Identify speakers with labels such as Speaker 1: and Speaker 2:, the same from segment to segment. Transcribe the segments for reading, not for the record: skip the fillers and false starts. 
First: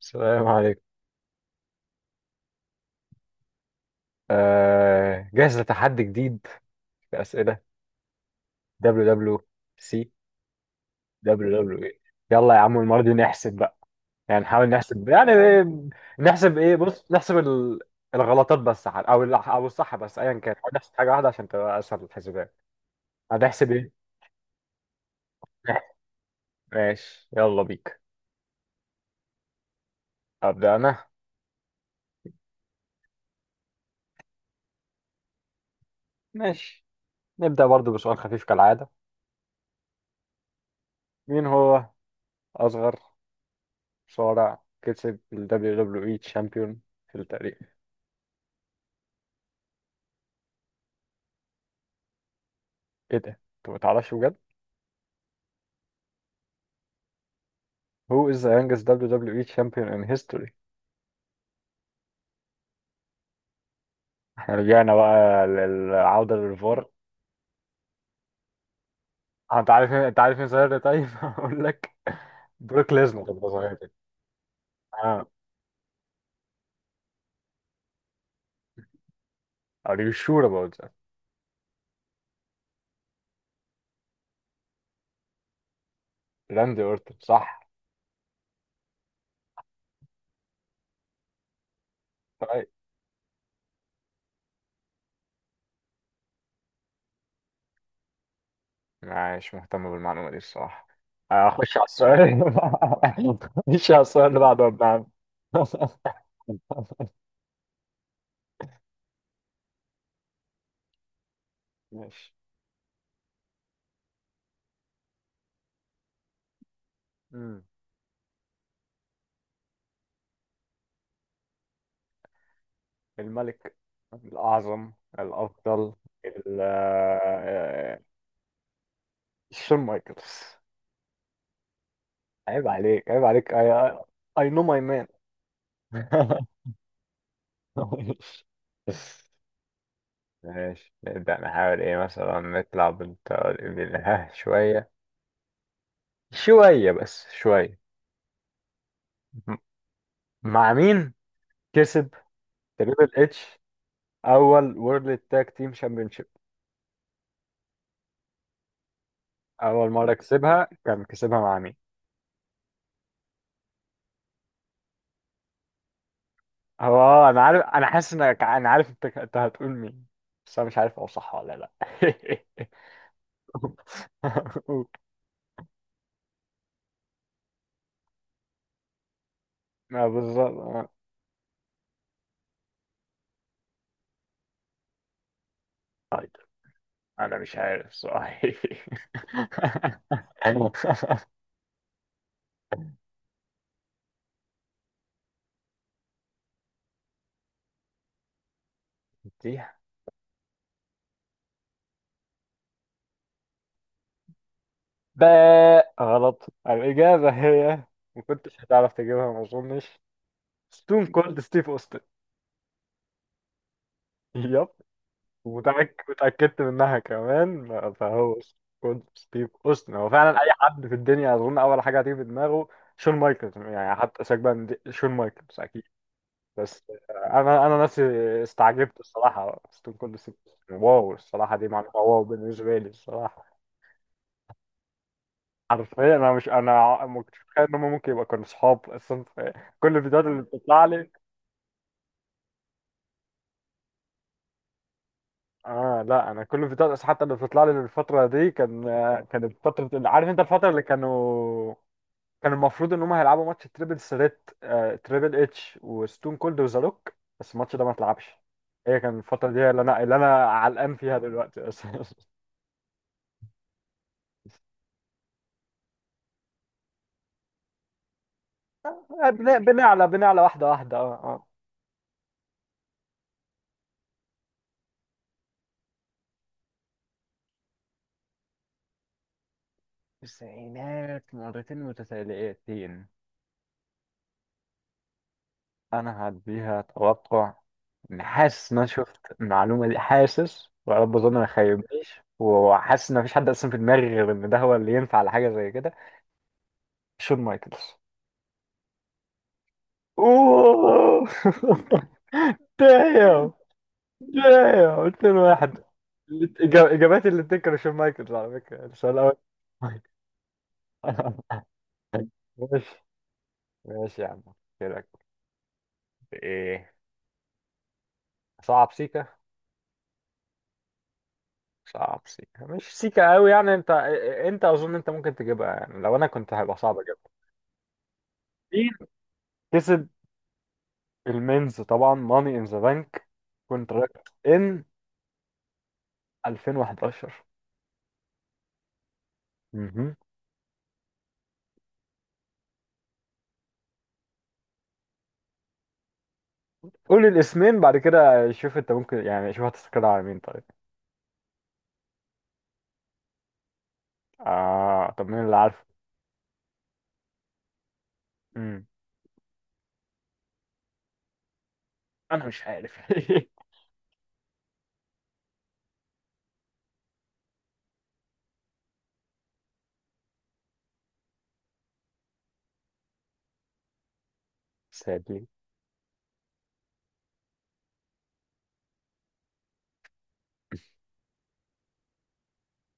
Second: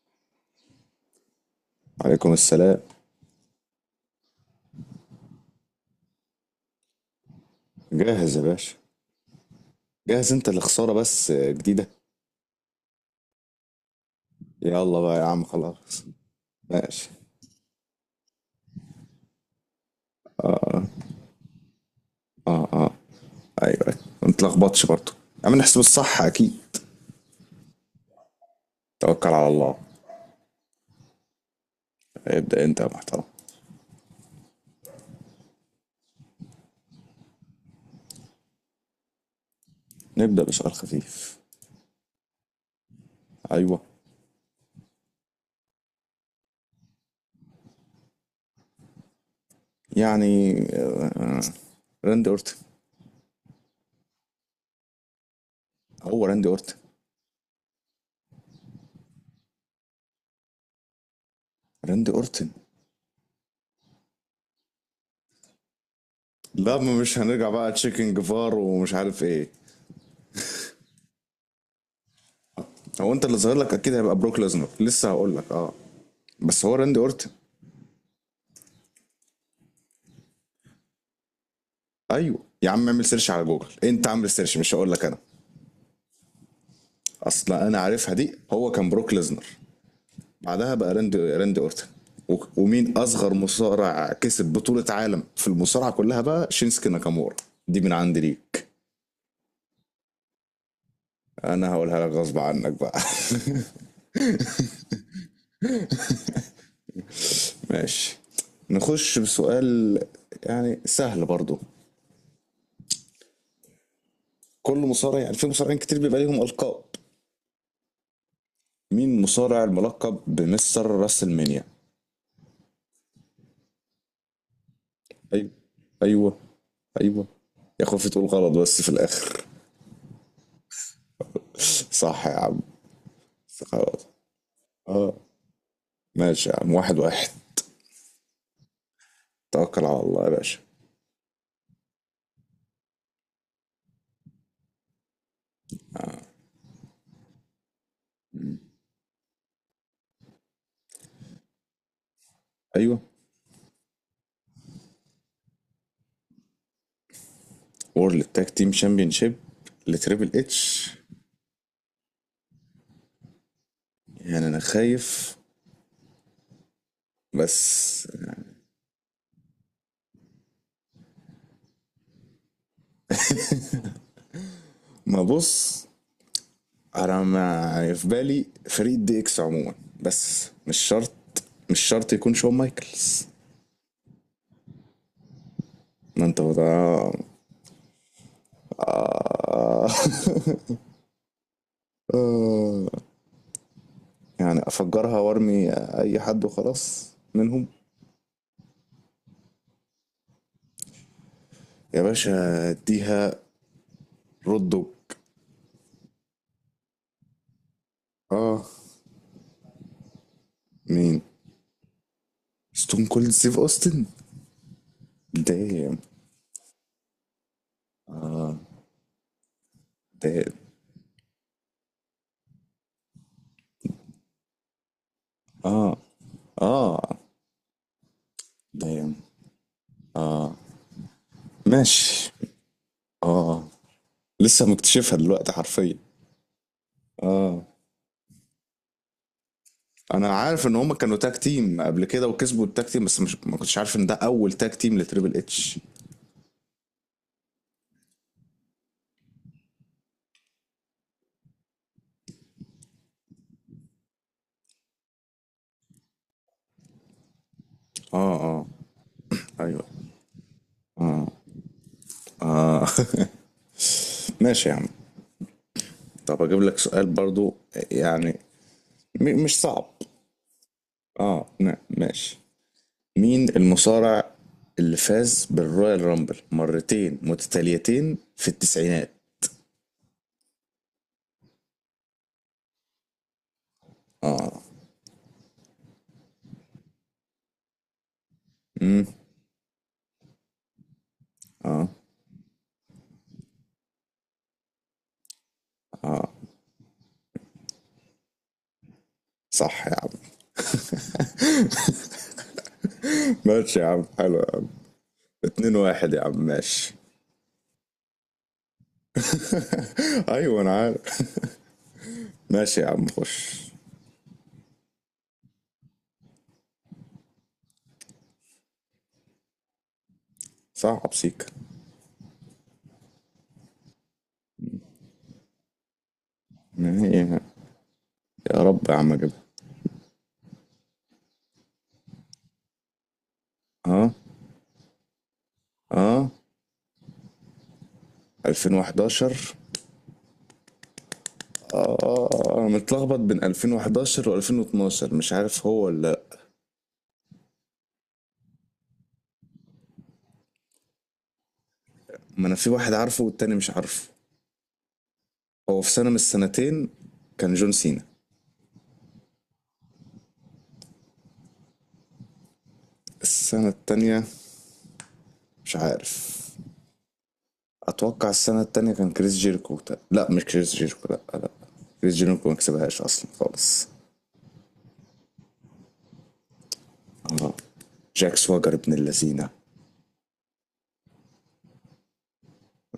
Speaker 1: السلام عليكم.
Speaker 2: عليكم السلام.
Speaker 1: جاهز لتحدي جديد؟ في أسئلة.
Speaker 2: جاهز يا باشا.
Speaker 1: دبليو دبليو سي،
Speaker 2: جاهز انت لخسارة بس
Speaker 1: دبليو دبليو
Speaker 2: جديدة.
Speaker 1: اي. يلا يا عم، المرة دي نحسب بقى، يعني نحاول
Speaker 2: يلا
Speaker 1: نحسب
Speaker 2: بقى يا
Speaker 1: يعني.
Speaker 2: عم خلاص.
Speaker 1: نحسب ايه؟
Speaker 2: ماشي.
Speaker 1: بص، نحسب الغلطات بس، او الصح، بس ايا كان نحاول
Speaker 2: اه
Speaker 1: نحسب حاجة واحدة عشان تبقى اسهل الحسابات.
Speaker 2: اه اه آه.
Speaker 1: هنحسب
Speaker 2: ايوه
Speaker 1: ايه؟
Speaker 2: ايوه. ما تلخبطش برضه. يا عم نحسب
Speaker 1: نحسب.
Speaker 2: الصح اكيد.
Speaker 1: ماشي، يلا بيك.
Speaker 2: توكل على الله.
Speaker 1: أبدأ انا.
Speaker 2: ابدأ انت يا محترم.
Speaker 1: ماشي، نبدأ برضو بسؤال خفيف كالعادة.
Speaker 2: نبدأ بسؤال خفيف.
Speaker 1: مين هو أصغر
Speaker 2: ايوه.
Speaker 1: مصارع كسب ال WWE Champion في التاريخ؟
Speaker 2: يعني راندي اورتن.
Speaker 1: ايه ده؟ انت ما تعرفش بجد؟
Speaker 2: هو راندي اورتن.
Speaker 1: Who is the youngest WWE champion in history؟
Speaker 2: راندي اورتن.
Speaker 1: احنا رجعنا بقى للعودة
Speaker 2: لا،
Speaker 1: للفار.
Speaker 2: ما مش هنرجع بقى تشيكن جيفار ومش عارف ايه.
Speaker 1: انت عارف مين ظاهر ده طيب؟ هقول لك، بروك
Speaker 2: هو
Speaker 1: ليزنر
Speaker 2: انت اللي
Speaker 1: كان
Speaker 2: ظاهر
Speaker 1: ظاهر
Speaker 2: لك
Speaker 1: ده.
Speaker 2: اكيد هيبقى بروك ليزنر، لسه
Speaker 1: اه.
Speaker 2: هقول لك. اه، بس هو راندي اورتن.
Speaker 1: are you sure about that؟
Speaker 2: ايوه يا عم، اعمل سيرش على جوجل، انت عامل سيرش، مش هقول لك انا.
Speaker 1: راندي اورتون صح.
Speaker 2: اصلا انا عارفها دي، هو كان بروك ليزنر بعدها بقى راندي اورتن. و-
Speaker 1: طيب،
Speaker 2: ومين اصغر مصارع كسب بطولة عالم في المصارعة كلها بقى؟ شينسكي ناكامورا. دي من عندي ليك.
Speaker 1: مش مهتم بالمعلومة دي الصراحة.
Speaker 2: انا
Speaker 1: اخش على
Speaker 2: هقولها لك
Speaker 1: السؤال
Speaker 2: غصب
Speaker 1: اللي
Speaker 2: عنك بقى.
Speaker 1: بعده. اخش على السؤال اللي بعده يا ابن عم.
Speaker 2: ماشي. نخش بسؤال يعني سهل برضو.
Speaker 1: ماشي.
Speaker 2: كل مصارع، يعني في مصارعين كتير بيبقى ليهم القاب.
Speaker 1: مم.
Speaker 2: مين مصارع الملقب بمستر راسلمانيا؟
Speaker 1: الملك الأعظم
Speaker 2: ايوه.
Speaker 1: الأفضل،
Speaker 2: ايوه.
Speaker 1: ال- آه،
Speaker 2: ايوه. يا
Speaker 1: آه،
Speaker 2: خوفي تقول غلط بس في الاخر.
Speaker 1: شون مايكلز.
Speaker 2: صح يا عم.
Speaker 1: عيب عليك، عيب عليك. اي،
Speaker 2: خلاص.
Speaker 1: اي نو ماي مان.
Speaker 2: اه. ماشي يا عم، واحد واحد. توكل على الله يا باشا.
Speaker 1: ماشي، نبدأ نحاول ايه مثلا، نطلع بالله شوية، شوية بس شوية. م- مع مين كسب
Speaker 2: ايوه.
Speaker 1: تريبل اتش اول وورلد تاج تيم شامبيونشيب؟
Speaker 2: وورلد تاج تيم شامبيونشيب
Speaker 1: اول مرة
Speaker 2: لتريبل
Speaker 1: كسبها
Speaker 2: اتش.
Speaker 1: كان كسبها مع مين؟
Speaker 2: يعني انا خايف
Speaker 1: هو انا عارف، انا
Speaker 2: بس.
Speaker 1: حاسس انك، انا عارف انت هتقول مين، بس انا مش عارف هو صح ولا لا.
Speaker 2: ما بص، انا ما في بالي فريق دي اكس عموما،
Speaker 1: ما
Speaker 2: بس
Speaker 1: بالظبط
Speaker 2: مش
Speaker 1: آه.
Speaker 2: شرط. مش شرط يكون شون مايكلز. ما
Speaker 1: طيب.
Speaker 2: انت بقى.
Speaker 1: انا مش عارف صحيح.
Speaker 2: آه. آه. يعني افجرها وارمي اي حد وخلاص منهم.
Speaker 1: تيح.
Speaker 2: يا باشا اديها. رود دوج.
Speaker 1: باء غلط. الإجابة هي، ما كنتش
Speaker 2: اه.
Speaker 1: هتعرف تجيبها ما أظنش، ستون
Speaker 2: مين؟
Speaker 1: كولد ستيف أوستن.
Speaker 2: ستون كولد ستيف اوستن.
Speaker 1: يب.
Speaker 2: دايم.
Speaker 1: ومتأك- وتأكدت منها كمان، فهو ستون كولد ستيف أوستن. هو فعلا أي
Speaker 2: دايم.
Speaker 1: حد في الدنيا أظن أول حاجة هتيجي في دماغه شون مايكلز، يعني حتى سيبك بقى شون مايكلز أكيد.
Speaker 2: اه.
Speaker 1: بس
Speaker 2: اه.
Speaker 1: أنا نفسي استعجبت
Speaker 2: دايم.
Speaker 1: الصراحة. ستون كولد ستيف أوستن، واو، الصراحة دي معلومة واو
Speaker 2: ماشي.
Speaker 1: بالنسبة لي الصراحة.
Speaker 2: اه. لسه مكتشفها دلوقتي حرفيا.
Speaker 1: حرفيا، انا ما كنتش
Speaker 2: اه
Speaker 1: متخيل ان هم ممكن يبقى كانوا صحاب اصلا، في كل الفيديوهات
Speaker 2: انا
Speaker 1: اللي
Speaker 2: عارف ان
Speaker 1: بتطلع
Speaker 2: هما
Speaker 1: لي.
Speaker 2: كانوا تاج تيم قبل كده وكسبوا التاج تيم بس مش، ما كنتش عارف ان ده اول تاج تيم لتريبل اتش.
Speaker 1: اه لا، انا كل الفيديوهات حتى اللي بتطلع لي الفتره دي كان، كانت فتره، عارف انت الفتره اللي كانوا، كان المفروض ان هم هيلعبوا ماتش تريبل سريت، تريبل اتش وستون كولد وذا روك، بس الماتش ده ما
Speaker 2: اه.
Speaker 1: اتلعبش.
Speaker 2: اه.
Speaker 1: هي كان الفتره دي اللي
Speaker 2: ايوه.
Speaker 1: انا اللي انا علقان فيها دلوقتي اصلا.
Speaker 2: اه. ماشي يا عم. طب اجيب لك سؤال برضو، يعني مش
Speaker 1: بن-
Speaker 2: صعب.
Speaker 1: بنعلى بنعلى واحده واحده. اه اه.
Speaker 2: اه، نعم، ماشي. مين المصارع اللي فاز بالرويال رامبل مرتين متتاليتين في التسعينات؟
Speaker 1: التسعينات مرتين متتاليتين، انا هديها توقع. إن حاسس ان انا شفت المعلومه دي، حاسس، ويا رب اظن ما خيبنيش، وحاسس ان مفيش حد اصلا في دماغي غير ان ده هو اللي ينفع لحاجه زي كده. شون مايكلز.
Speaker 2: صح يا عم.
Speaker 1: اوه. دايم.
Speaker 2: ماشي يا عم، حلو يا عم.
Speaker 1: دايم، اتنين
Speaker 2: اتنين
Speaker 1: واحد.
Speaker 2: واحد يا عم، ماشي.
Speaker 1: اجابات اللي تذكر شون مايكلز، على فكره السؤال الاول.
Speaker 2: ايوه انا عارف. ماشي يا
Speaker 1: ماشي.
Speaker 2: عم، خش.
Speaker 1: ماشي يا عم. كده، ايه، صعب سيكا.
Speaker 2: صعب سيكا.
Speaker 1: صعب سيكا، مش سيكا قوي يعني، انت، انت اظن انت ممكن تجيبها، يعني لو انا كنت هيبقى
Speaker 2: ما
Speaker 1: صعب اجيبها.
Speaker 2: هي، يا رب
Speaker 1: مين
Speaker 2: يا عم اجيبها.
Speaker 1: كسب المينز طبعا ماني ان ذا بانك
Speaker 2: اه.
Speaker 1: كونتراكت ان
Speaker 2: اه.
Speaker 1: 2011؟
Speaker 2: 2011.
Speaker 1: مهم.
Speaker 2: اه، انا متلخبط بين 2011 و2012، مش عارف هو ولا لأ.
Speaker 1: قول الاسمين بعد كده شوف انت ممكن يعني، شوف هتستقر على مين طيب.
Speaker 2: ما انا في واحد عارفه والتاني مش عارفه.
Speaker 1: اه، طب مين اللي
Speaker 2: هو
Speaker 1: عارفه؟
Speaker 2: في سنة من السنتين كان جون سينا.
Speaker 1: مم. انا مش عارف.
Speaker 2: السنة التانية مش عارف. أتوقع السنة التانية كان كريس جيريكو. لا، مش كريس جيريكو، لا لا. كريس جيريكو ما كسبهاش أصلا خالص.
Speaker 1: سادي.
Speaker 2: آه. جاك سواجر ابن اللذينة.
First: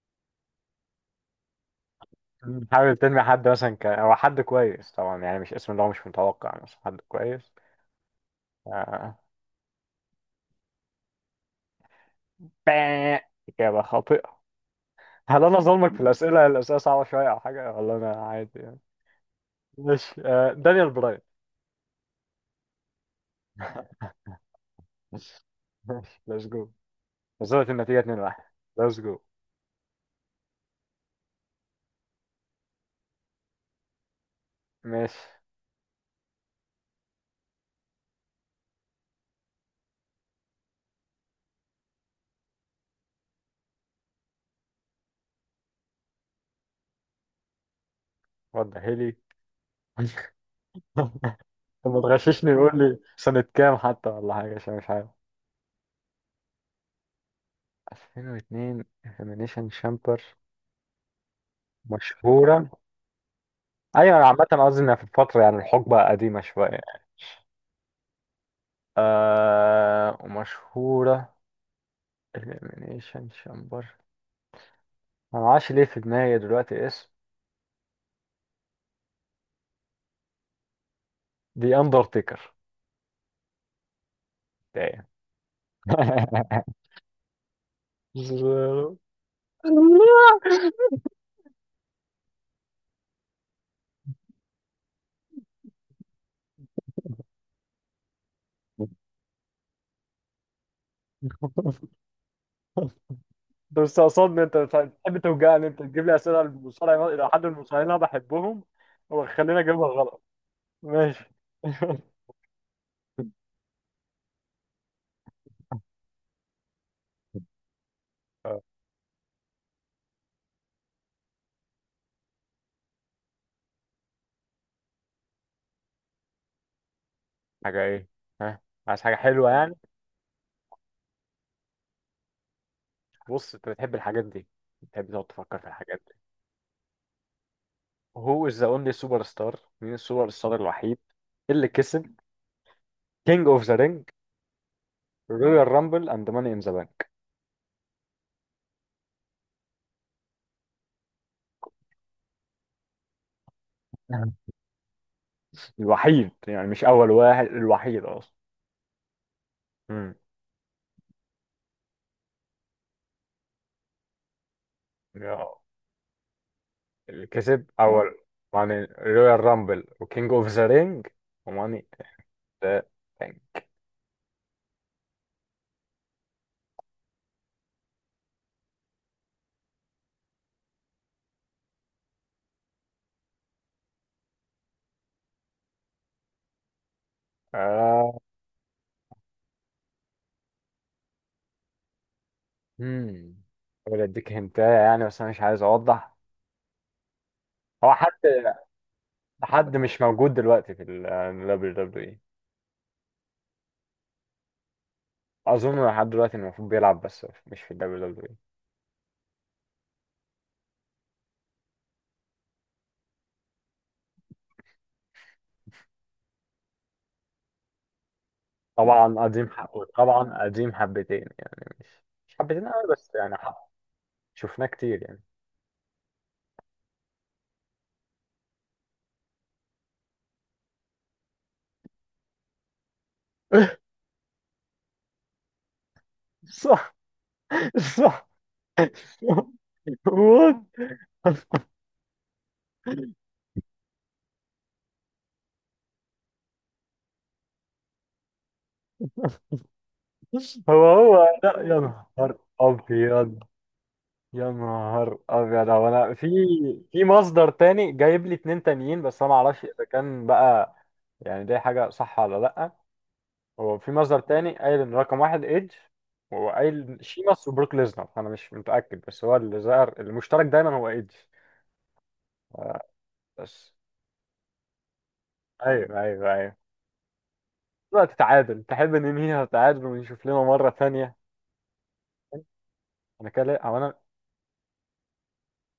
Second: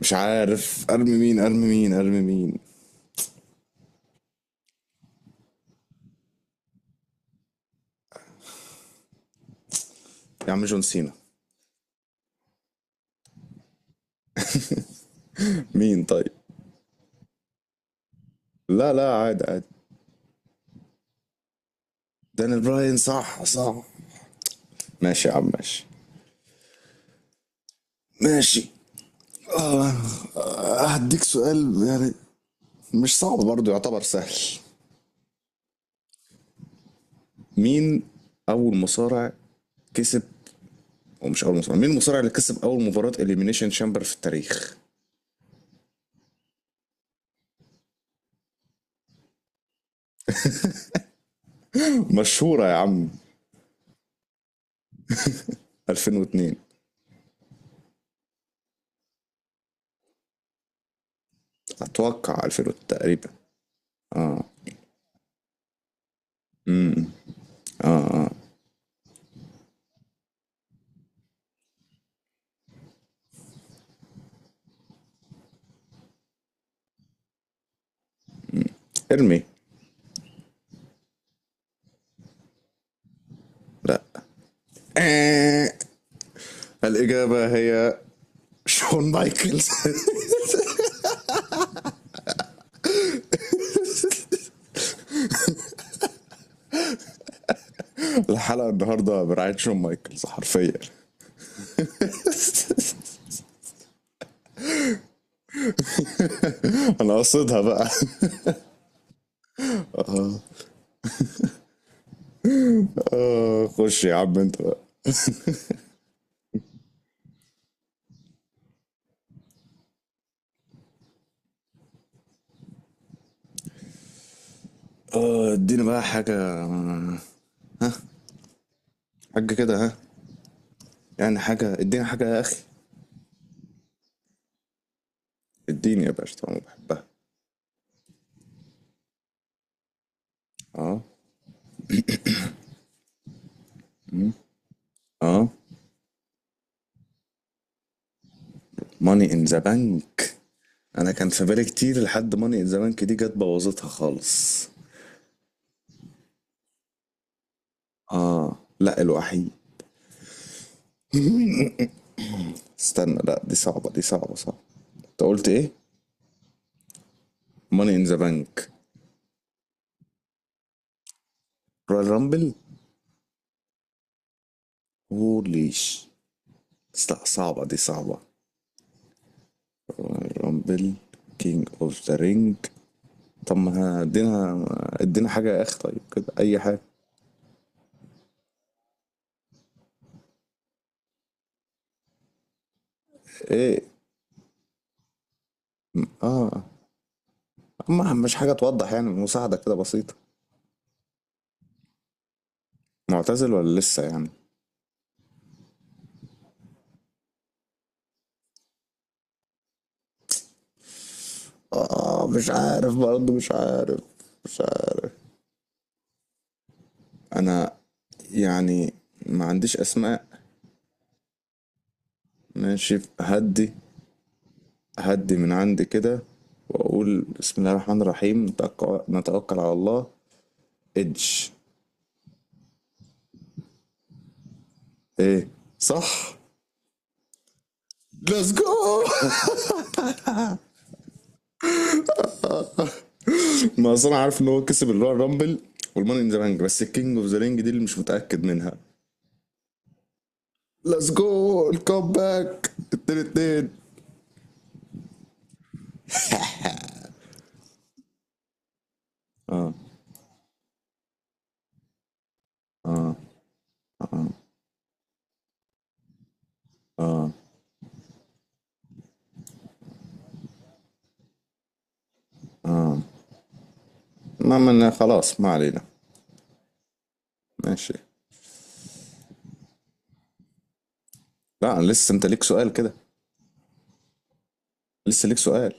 Speaker 2: مش عارف أرمي مين، أرمي مين، أرمي مين.
Speaker 1: مم. حاول تنمي حد مثلا، او حد كويس طبعا، يعني مش اسم اللي هو مش متوقع، مثلا حد كويس. آه.
Speaker 2: يا عم جون سينا.
Speaker 1: باه. إجابة خاطئة. هل انا ظلمك في
Speaker 2: مين طيب؟
Speaker 1: الاسئله، الاسئله صعبه شويه او حاجه، ولا انا عادي يعني؟
Speaker 2: لا لا، عادي عادي.
Speaker 1: ماشي، آه، دانيال براين.
Speaker 2: دانيال براين؟ صح صح. ماشي يا
Speaker 1: ماشي.
Speaker 2: عم ماشي.
Speaker 1: ليتس جو. وصلت النتيجه 2-1.
Speaker 2: ماشي.
Speaker 1: ليتس جو.
Speaker 2: هديك سؤال يعني مش صعب برضه، يعتبر سهل.
Speaker 1: ماشي.
Speaker 2: مين اول مصارع كسب، او مش اول مصارع، مين المصارع اللي كسب اول مباراة اليمينيشن شامبر في التاريخ؟
Speaker 1: وضح لي. طب ما تغششني
Speaker 2: مشهورة
Speaker 1: وقول
Speaker 2: يا
Speaker 1: لي
Speaker 2: عم.
Speaker 1: سنه كام حتى ولا حاجه، عشان مش عارف.
Speaker 2: 2002.
Speaker 1: 2002، انفيمينيشن شامبر،
Speaker 2: اتوقع
Speaker 1: مشهوره.
Speaker 2: 2000 تقريبا.
Speaker 1: ايوه، أنا عامه قصدي انها في الفتره يعني الحقبه قديمه شويه يعني. آه، ومشهورة، الإليمينيشن شامبر. أنا معرفش ليه في دماغي دلوقتي اسم
Speaker 2: ارمي.
Speaker 1: The Undertaker.
Speaker 2: لا.
Speaker 1: damn.
Speaker 2: آه. الاجابة هي، شون مايكلز.
Speaker 1: انت
Speaker 2: الحلقة النهاردة برعاية شون مايكلز حرفيا.
Speaker 1: مستقصدني، انت بتحب توجعني، انت تجيب لي اسئله عن المصارعه
Speaker 2: انا
Speaker 1: الى حد
Speaker 2: قصدها
Speaker 1: المصارعين
Speaker 2: بقى.
Speaker 1: اللي انا بحبهم، وخلينا اجيبها غلط.
Speaker 2: آه.
Speaker 1: ماشي.
Speaker 2: آه. خش يا عم انت بقى.
Speaker 1: آه،
Speaker 2: اه اديني بقى حاجة.
Speaker 1: حاجه ايه؟ ها، عايز حاجه
Speaker 2: حاجة
Speaker 1: حلوه يعني.
Speaker 2: كده. ها. يعني حاجة، اديني حاجة يا اخي.
Speaker 1: بص، انت بتحب الحاجات دي، بتحب تقعد تفكر في الحاجات
Speaker 2: اديني يا
Speaker 1: دي.
Speaker 2: باشا طالما بحبها.
Speaker 1: هو از ذا اونلي سوبر ستار، مين السوبر ستار الوحيد
Speaker 2: اه.
Speaker 1: اللي كسب كينج اوف ذا رينج،
Speaker 2: اه.
Speaker 1: رويال رامبل، اند ماني ان ذا بانك؟
Speaker 2: ماني ان ذا بانك. انا كان في بالي كتير لحد ماني ان ذا بانك دي، جت بوظتها خالص.
Speaker 1: الوحيد يعني مش أول واحد، الوحيد أصلا.
Speaker 2: اه لا، الوحيد.
Speaker 1: امم.
Speaker 2: استنى، لا دي صعبة، دي صعبة صعبة. انت
Speaker 1: يا-
Speaker 2: قلت ايه؟
Speaker 1: اللي كسب
Speaker 2: ماني ان ذا
Speaker 1: أول
Speaker 2: بانك.
Speaker 1: ماني، رويال رامبل، وكينج أوف ذا رينج، وماني
Speaker 2: رويال رامبل.
Speaker 1: ذا رينج.
Speaker 2: هوليش. لا صعبة، دي صعبة. رويال رامبل. كينج اوف ذا رينج. طب ما ادينا، ادينا حاجة يا اخ، طيب كده اي حاجة.
Speaker 1: آه. مم.
Speaker 2: ايه.
Speaker 1: أقول أديك هنتاية يعني، بس أنا مش عايز أوضح.
Speaker 2: اه.
Speaker 1: هو
Speaker 2: ما
Speaker 1: حد،
Speaker 2: مش حاجة توضح، يعني مساعدة كده
Speaker 1: حد مش
Speaker 2: بسيطة.
Speaker 1: موجود دلوقتي في ال دبليو دبليو إي.
Speaker 2: معتزل ولا لسه يعني؟
Speaker 1: أظن لحد دلوقتي المفروض بيلعب، بس مش في الدبليو دبليو إي.
Speaker 2: آه، مش عارف برضه. مش عارف. مش عارف. انا يعني
Speaker 1: طبعا
Speaker 2: ما
Speaker 1: قديم
Speaker 2: عنديش
Speaker 1: حقه،
Speaker 2: اسماء.
Speaker 1: طبعا قديم حبتين يعني، مش، مش حبتين قوي
Speaker 2: ماشي
Speaker 1: بس يعني
Speaker 2: هدي.
Speaker 1: حق. شفناه كتير يعني.
Speaker 2: هدي من عندي كده. واقول بسم الله الرحمن الرحيم، نتوكل على الله. ادج. ايه؟ صح؟
Speaker 1: صح. صح.
Speaker 2: ليتس جو.
Speaker 1: وات.
Speaker 2: ما اصل انا عارف ان هو كسب اللي هو الرامبل والماني ان ذا بانك، بس الكينج اوف ذا رينج دي اللي مش متاكد منها.
Speaker 1: هو
Speaker 2: ليتس
Speaker 1: هو لا،
Speaker 2: جو.
Speaker 1: يا نهار
Speaker 2: الكومباك التاني،
Speaker 1: ابيض.
Speaker 2: اتنين.
Speaker 1: يا نهار ابيض، هو انا في، في مصدر تاني جايب لي اتنين تانيين، بس انا ما اعرفش اذا كان بقى يعني دي حاجه صح ولا لا. هو في مصدر تاني قايل ان رقم واحد ايدج، وهو قايل شيماس وبروك ليزنر، انا مش متاكد، بس هو اللي ظهر المشترك دايما هو ايدج. آه، بس.
Speaker 2: ما من خلاص، ما علينا.
Speaker 1: ايوه ايوه ايوه.
Speaker 2: ماشي.
Speaker 1: دلوقتي تعادل، تحب ننهيها تعادل ونشوف لنا مره تانيه؟
Speaker 2: لا أنا لسه، انت ليك سؤال كده.
Speaker 1: انا كده، هو انا،
Speaker 2: لسه ليك سؤال.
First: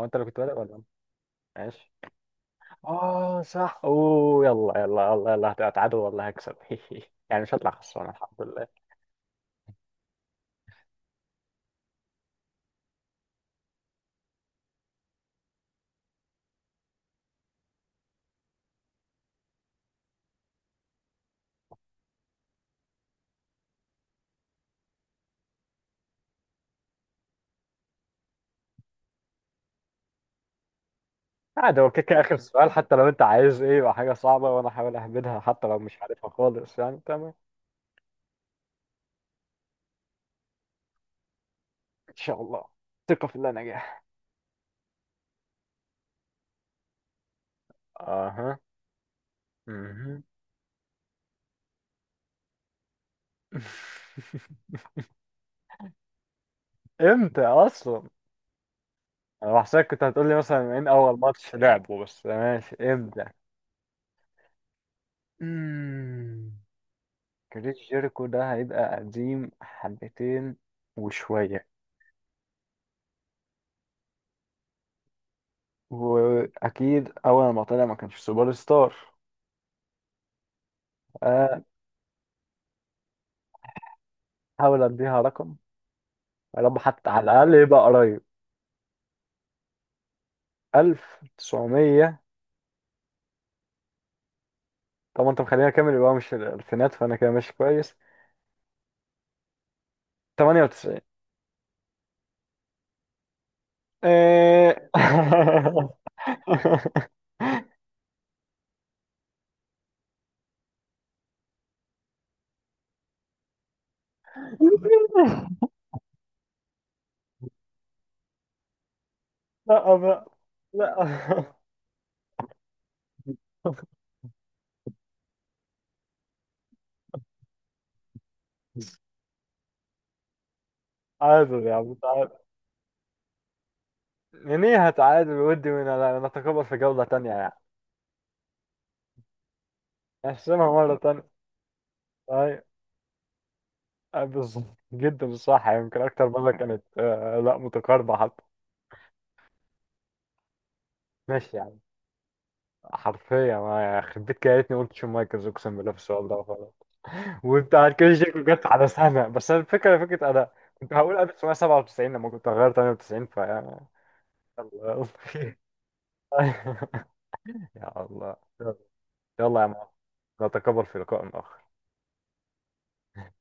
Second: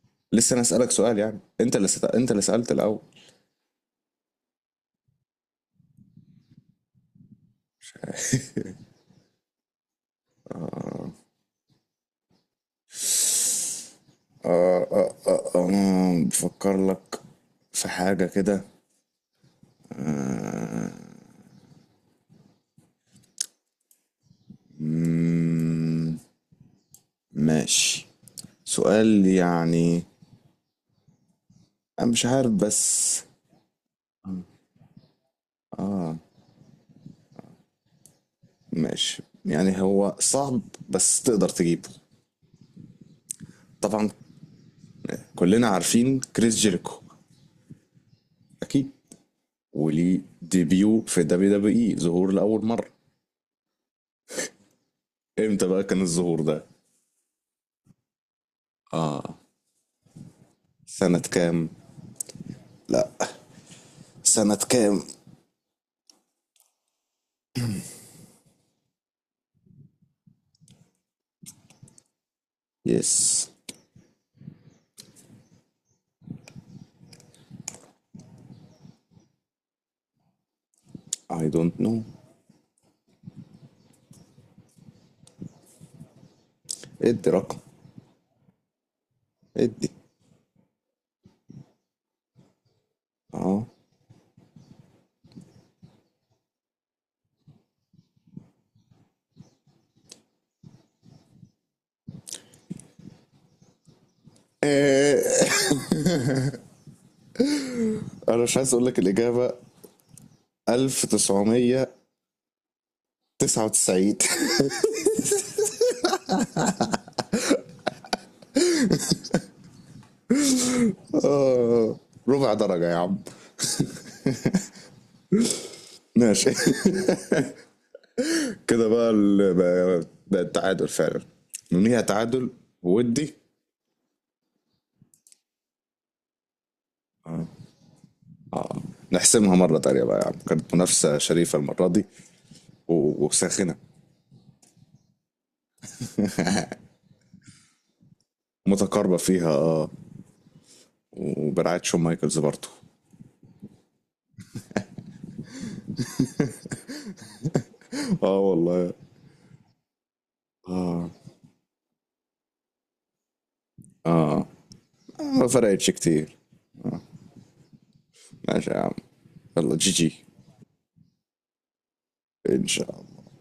Speaker 1: هو انت اللي كنت بادئ
Speaker 2: لسه انا
Speaker 1: ولا؟
Speaker 2: اسالك سؤال، يعني انت اللي
Speaker 1: ماشي.
Speaker 2: انت اللي سالت الاول.
Speaker 1: اه صح، اوه، يلا هتعادل، والله هكسب. يعني مش هطلع خسران، الحمد لله.
Speaker 2: آه. بفكر لك في حاجة كده. آه. مم، ماشي. سؤال يعني.
Speaker 1: عادي، هو كده
Speaker 2: أنا
Speaker 1: كده
Speaker 2: مش
Speaker 1: اخر
Speaker 2: عارف
Speaker 1: سؤال، حتى لو
Speaker 2: بس،
Speaker 1: انت عايز ايه يبقى حاجه صعبه وانا احاول اهبدها حتى لو مش عارفها خالص، يعني تمام.
Speaker 2: ماشي يعني هو صعب بس تقدر تجيبه.
Speaker 1: ان شاء الله. ثقه في الله نجاح.
Speaker 2: طبعا. كلنا عارفين كريس جيريكو
Speaker 1: اها.
Speaker 2: أكيد. وليه
Speaker 1: مهم.
Speaker 2: ديبيو في دبليو دبليو اي، ظهور لأول مرة. امتى بقى كان الظهور ده؟
Speaker 1: امتى اصلا؟ انا بحسك كنت هتقول لي مثلا من اول
Speaker 2: سنة
Speaker 1: ماتش
Speaker 2: كام؟
Speaker 1: لعبه، بس ماشي
Speaker 2: لا،
Speaker 1: امتى.
Speaker 2: سنة كام؟
Speaker 1: امم. كريس جيريكو ده هيبقى قديم حبتين وشوية،
Speaker 2: يس.
Speaker 1: واكيد اول ما طلع ما كانش سوبر ستار.
Speaker 2: اي
Speaker 1: آه،
Speaker 2: دونت نو.
Speaker 1: حاول اديها رقم. يا رب حتى على
Speaker 2: ادي
Speaker 1: الاقل
Speaker 2: رقم.
Speaker 1: يبقى قريب.
Speaker 2: ادي.
Speaker 1: 1900.
Speaker 2: اه.
Speaker 1: طب انت مخلينا كامل يبقى مش الالفينات، فانا كده ماشي كويس. 98. إيه.
Speaker 2: إيه. انا مش عايز اقول لك الاجابة. 1999.
Speaker 1: لا بقى. لا.
Speaker 2: آه. ربع درجة يا عم. ماشي. كده بقى بقى التعادل فعلا.
Speaker 1: عادل يا عم،
Speaker 2: ننهيها
Speaker 1: تعادل.
Speaker 2: تعادل ودي.
Speaker 1: منيها تعادل، ودي من، نتقابل في جولة تانية يعني.
Speaker 2: آه. نحسمها مرة تانية بقى يا عم،
Speaker 1: نحسمها
Speaker 2: كانت
Speaker 1: مرة
Speaker 2: منافسة
Speaker 1: تانية.
Speaker 2: شريفة المرة دي، وساخنه.
Speaker 1: بالظبط جدا صح، يمكن اكتر مره كانت لا متقاربه حتى.
Speaker 2: متقاربه فيها اه.
Speaker 1: ماشي يعني،
Speaker 2: وبرعايه شون مايكلز برضه.
Speaker 1: حرفيا ما خبيت كده، يا ريتني قلت شون مايكلز اقسم بالله في السؤال ده وخلاص. وبتاع كل شيء
Speaker 2: اه
Speaker 1: جت على
Speaker 2: والله.
Speaker 1: سنه، بس أنا الفكره فكره انا كنت
Speaker 2: اه.
Speaker 1: هقول 1997، لما كنت هغير 98 فيعني.
Speaker 2: اه.
Speaker 1: يلا.
Speaker 2: ما فرقتش كتير.
Speaker 1: يلا. يا الله.
Speaker 2: ماشي يا عم.
Speaker 1: يلا يا
Speaker 2: يلا
Speaker 1: معلم.
Speaker 2: جي جي.
Speaker 1: نتقابل في لقاء آخر.
Speaker 2: ان شاء الله.